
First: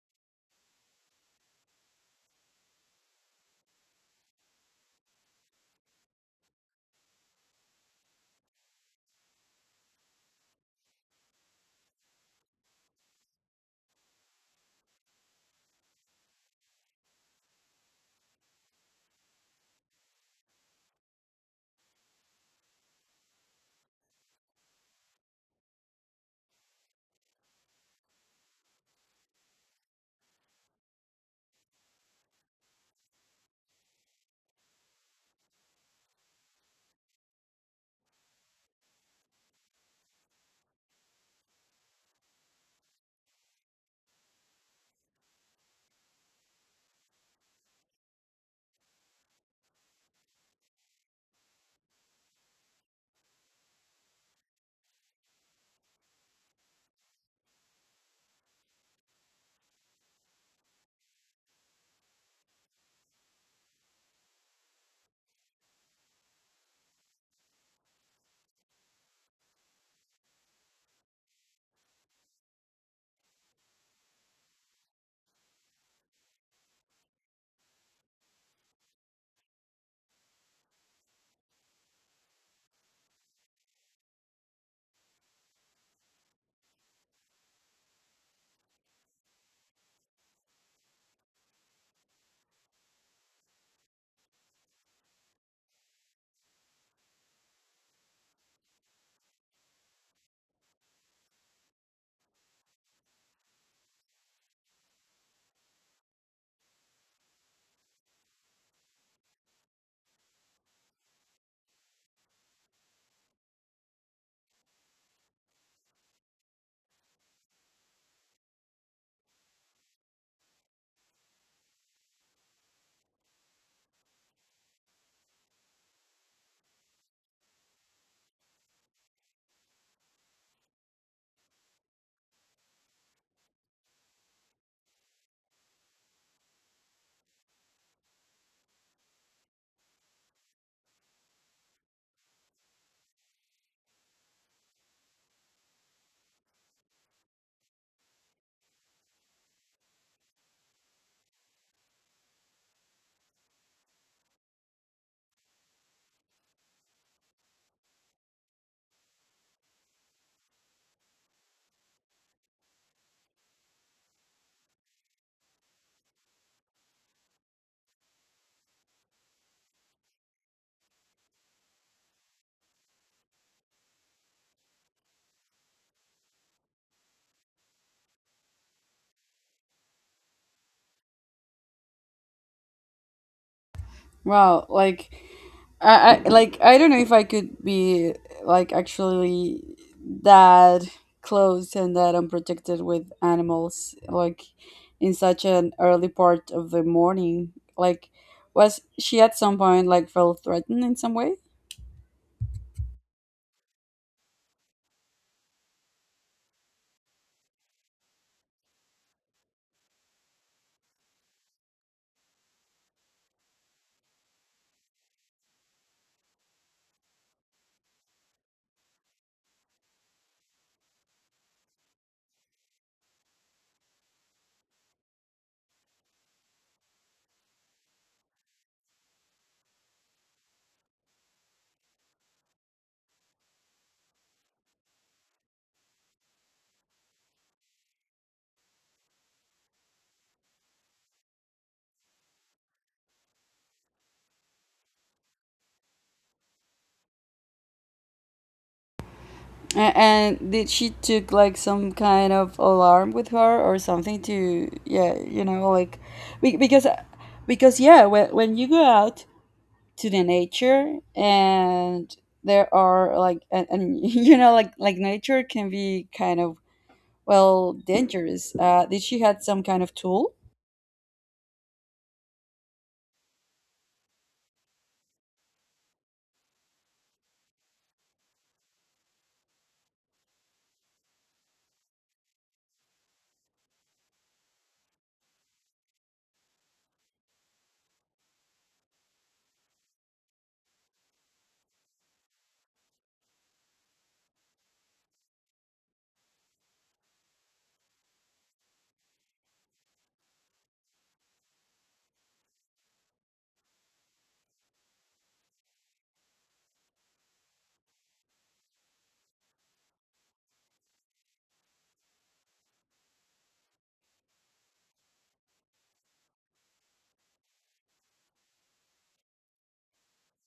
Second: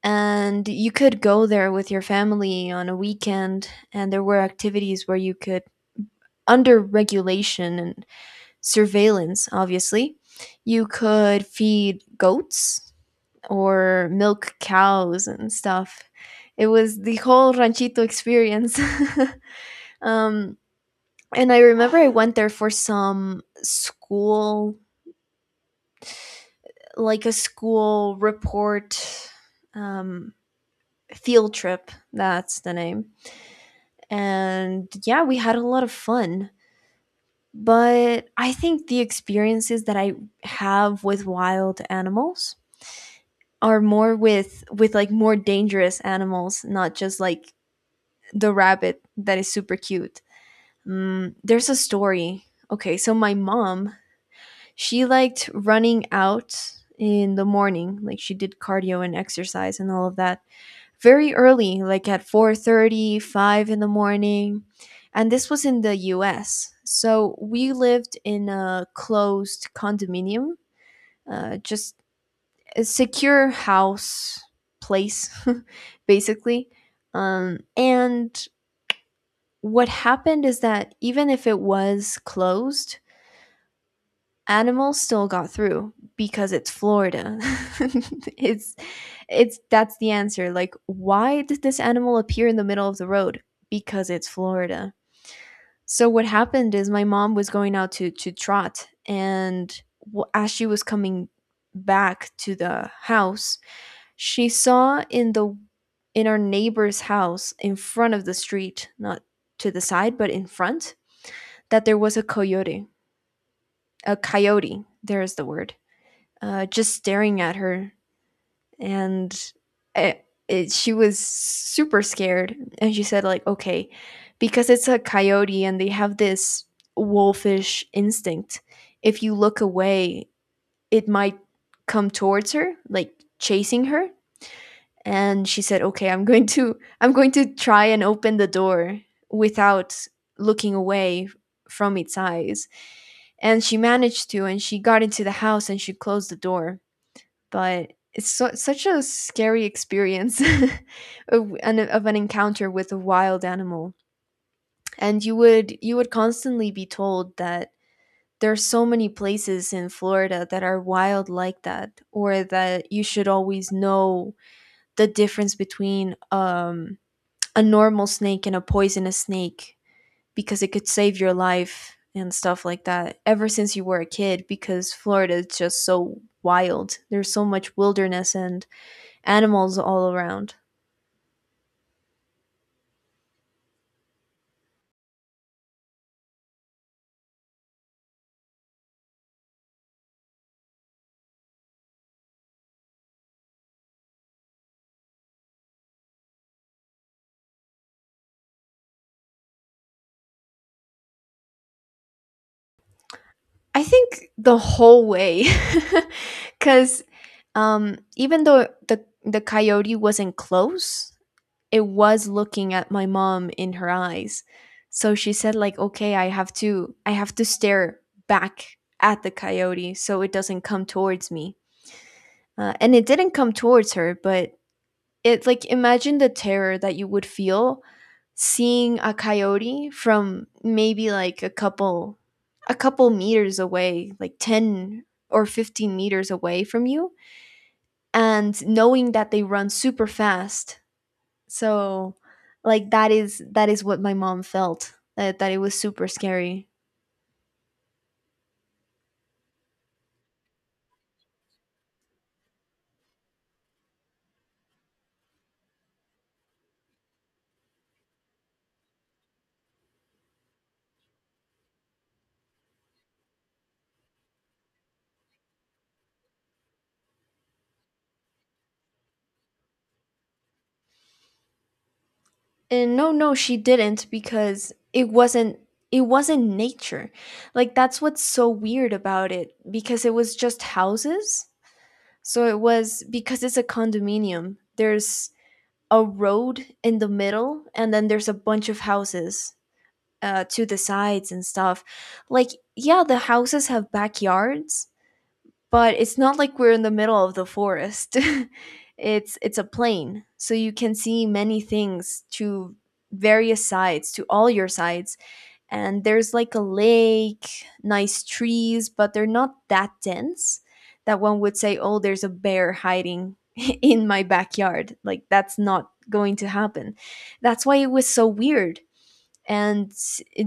And you could go there with your family on a weekend and there were activities where you could under regulation and surveillance obviously, you could feed goats or milk cows and stuff. It was the whole ranchito experience. um, and I remember I went there for some school, like a school report, um, field trip. That's the name. And yeah, we had a lot of fun. But I think the experiences that I have with wild animals are more with with like more dangerous animals, not just like the rabbit that is super cute. Mm, there's a story. Okay, so my mom, she liked running out in the morning, like she did cardio and exercise and all of that very early, like at four thirty, five in the morning. And this was in the U S. So we lived in a closed condominium, uh, just a secure house place, basically. Um, and what happened is that even if it was closed, animals still got through because it's Florida. it's it's That's the answer. Like, why did this animal appear in the middle of the road? Because it's Florida. So what happened is my mom was going out to to trot, and as she was coming back to the house, she saw in the in our neighbor's house in front of the street, not to the side but in front, that there was a coyote, a coyote, there is the word, uh, just staring at her. And it, it, she was super scared. And she said, like, okay, because it's a coyote and they have this wolfish instinct, if you look away, it might come towards her, like chasing her. And she said, okay, i'm going to i'm going to try and open the door without looking away from its eyes. And she managed to, and she got into the house and she closed the door. But it's so, such a scary experience, of, an, of an encounter with a wild animal. And you would you would constantly be told that there's so many places in Florida that are wild like that, or that you should always know the difference between um, a normal snake and a poisonous snake, because it could save your life and stuff like that, ever since you were a kid, because Florida is just so wild. There's so much wilderness and animals all around.
Wow, like, I, I like, I don't know if I could be like actually that close and that unprotected with animals, like, in such an early part of the morning. Like, was she at some point like felt threatened in some way?
I think the whole way, cuz um even though the the coyote wasn't close, it was looking at my mom in her eyes. So she said like, "Okay, I have to I have to stare back at the coyote so it doesn't come towards me." Uh, and it didn't come towards her, but it, like, imagine the terror that you would feel seeing a coyote from maybe like a couple a couple meters away, like ten or fifteen meters away from you, and knowing that they run super fast. So like that is that is what my mom felt, that that it was super scary.
A- And did she took like some kind of alarm with her or something to, yeah, you know, like, be- because because yeah, when when you go out to the nature, and there are like, and, and you know, like like nature can be kind of, well, dangerous. Uh did she had some kind of tool?
And no, no, she didn't, because it wasn't it wasn't nature. Like, that's what's so weird about it, because it was just houses. So it was, because it's a condominium. There's a road in the middle and then there's a bunch of houses uh to the sides and stuff. Like, yeah, the houses have backyards, but it's not like we're in the middle of the forest. it's it's a plain, so you can see many things to various sides, to all your sides. And there's like a lake, nice trees, but they're not that dense that one would say, "Oh, there's a bear hiding in my backyard." Like, that's not going to happen. That's why it was so weird. And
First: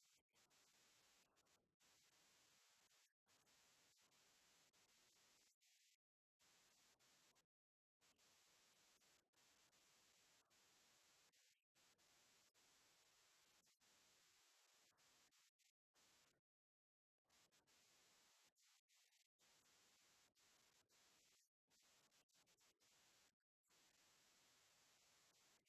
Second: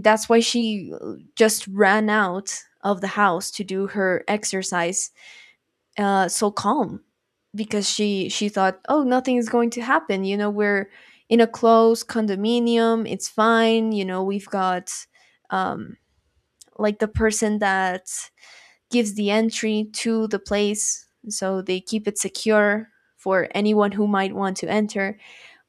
that's why she just ran out of the house to do her exercise uh, so calm, because she she thought, oh, nothing is going to happen. You know, we're in a closed condominium. It's fine. You know, we've got um, like, the person that gives the entry to the place, so they keep it secure for anyone who might want to enter.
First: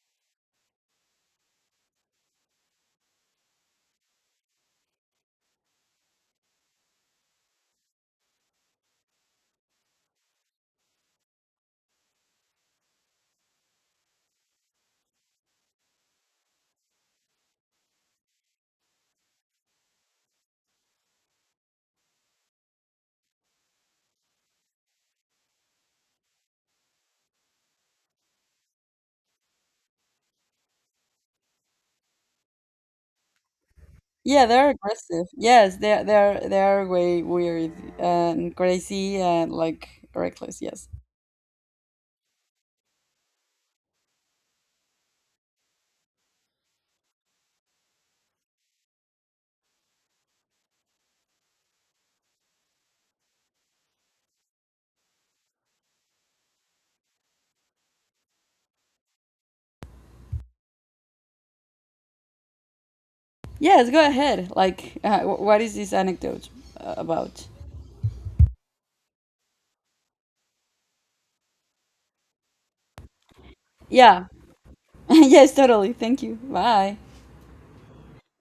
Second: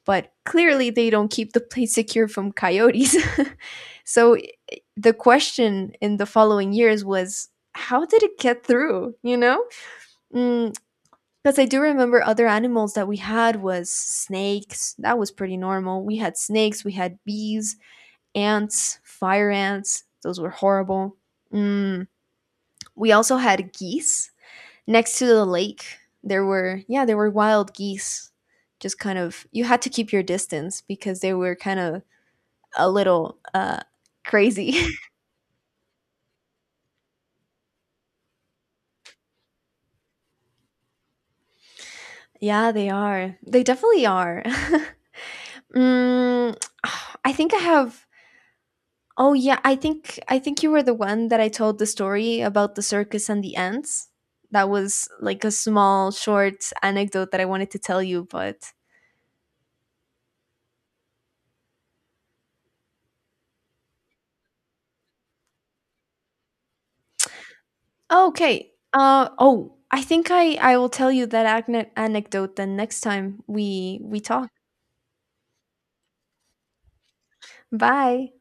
But clearly, they don't keep the place secure from coyotes. so i- the question in the following years was, how did it get through? You know. Mm, because I do remember other animals that we had was snakes. That was pretty normal. We had snakes, we had bees, ants, fire ants. Those were horrible. Mm, we also had geese next to the lake. There were, yeah, there were wild geese. Just kind of, you had to keep your distance because they were kind of a little uh,
Yeah, they're
crazy.
aggressive, yes, they're, they're they're way weird and crazy, and like, reckless, yes.
Yeah, they are. They definitely are. mm, I think I have Oh yeah, I think I think you were the one that I told the story about the circus and the ants. That was like a small, short anecdote that I wanted to tell you, but
Yes, go ahead, like, uh, wh- what is this anecdote uh, about?
oh, okay. Uh oh, I think I I will tell you that acne- anecdote then next time we we
Yeah,
talk.
yes, totally, thank you, bye.
Bye.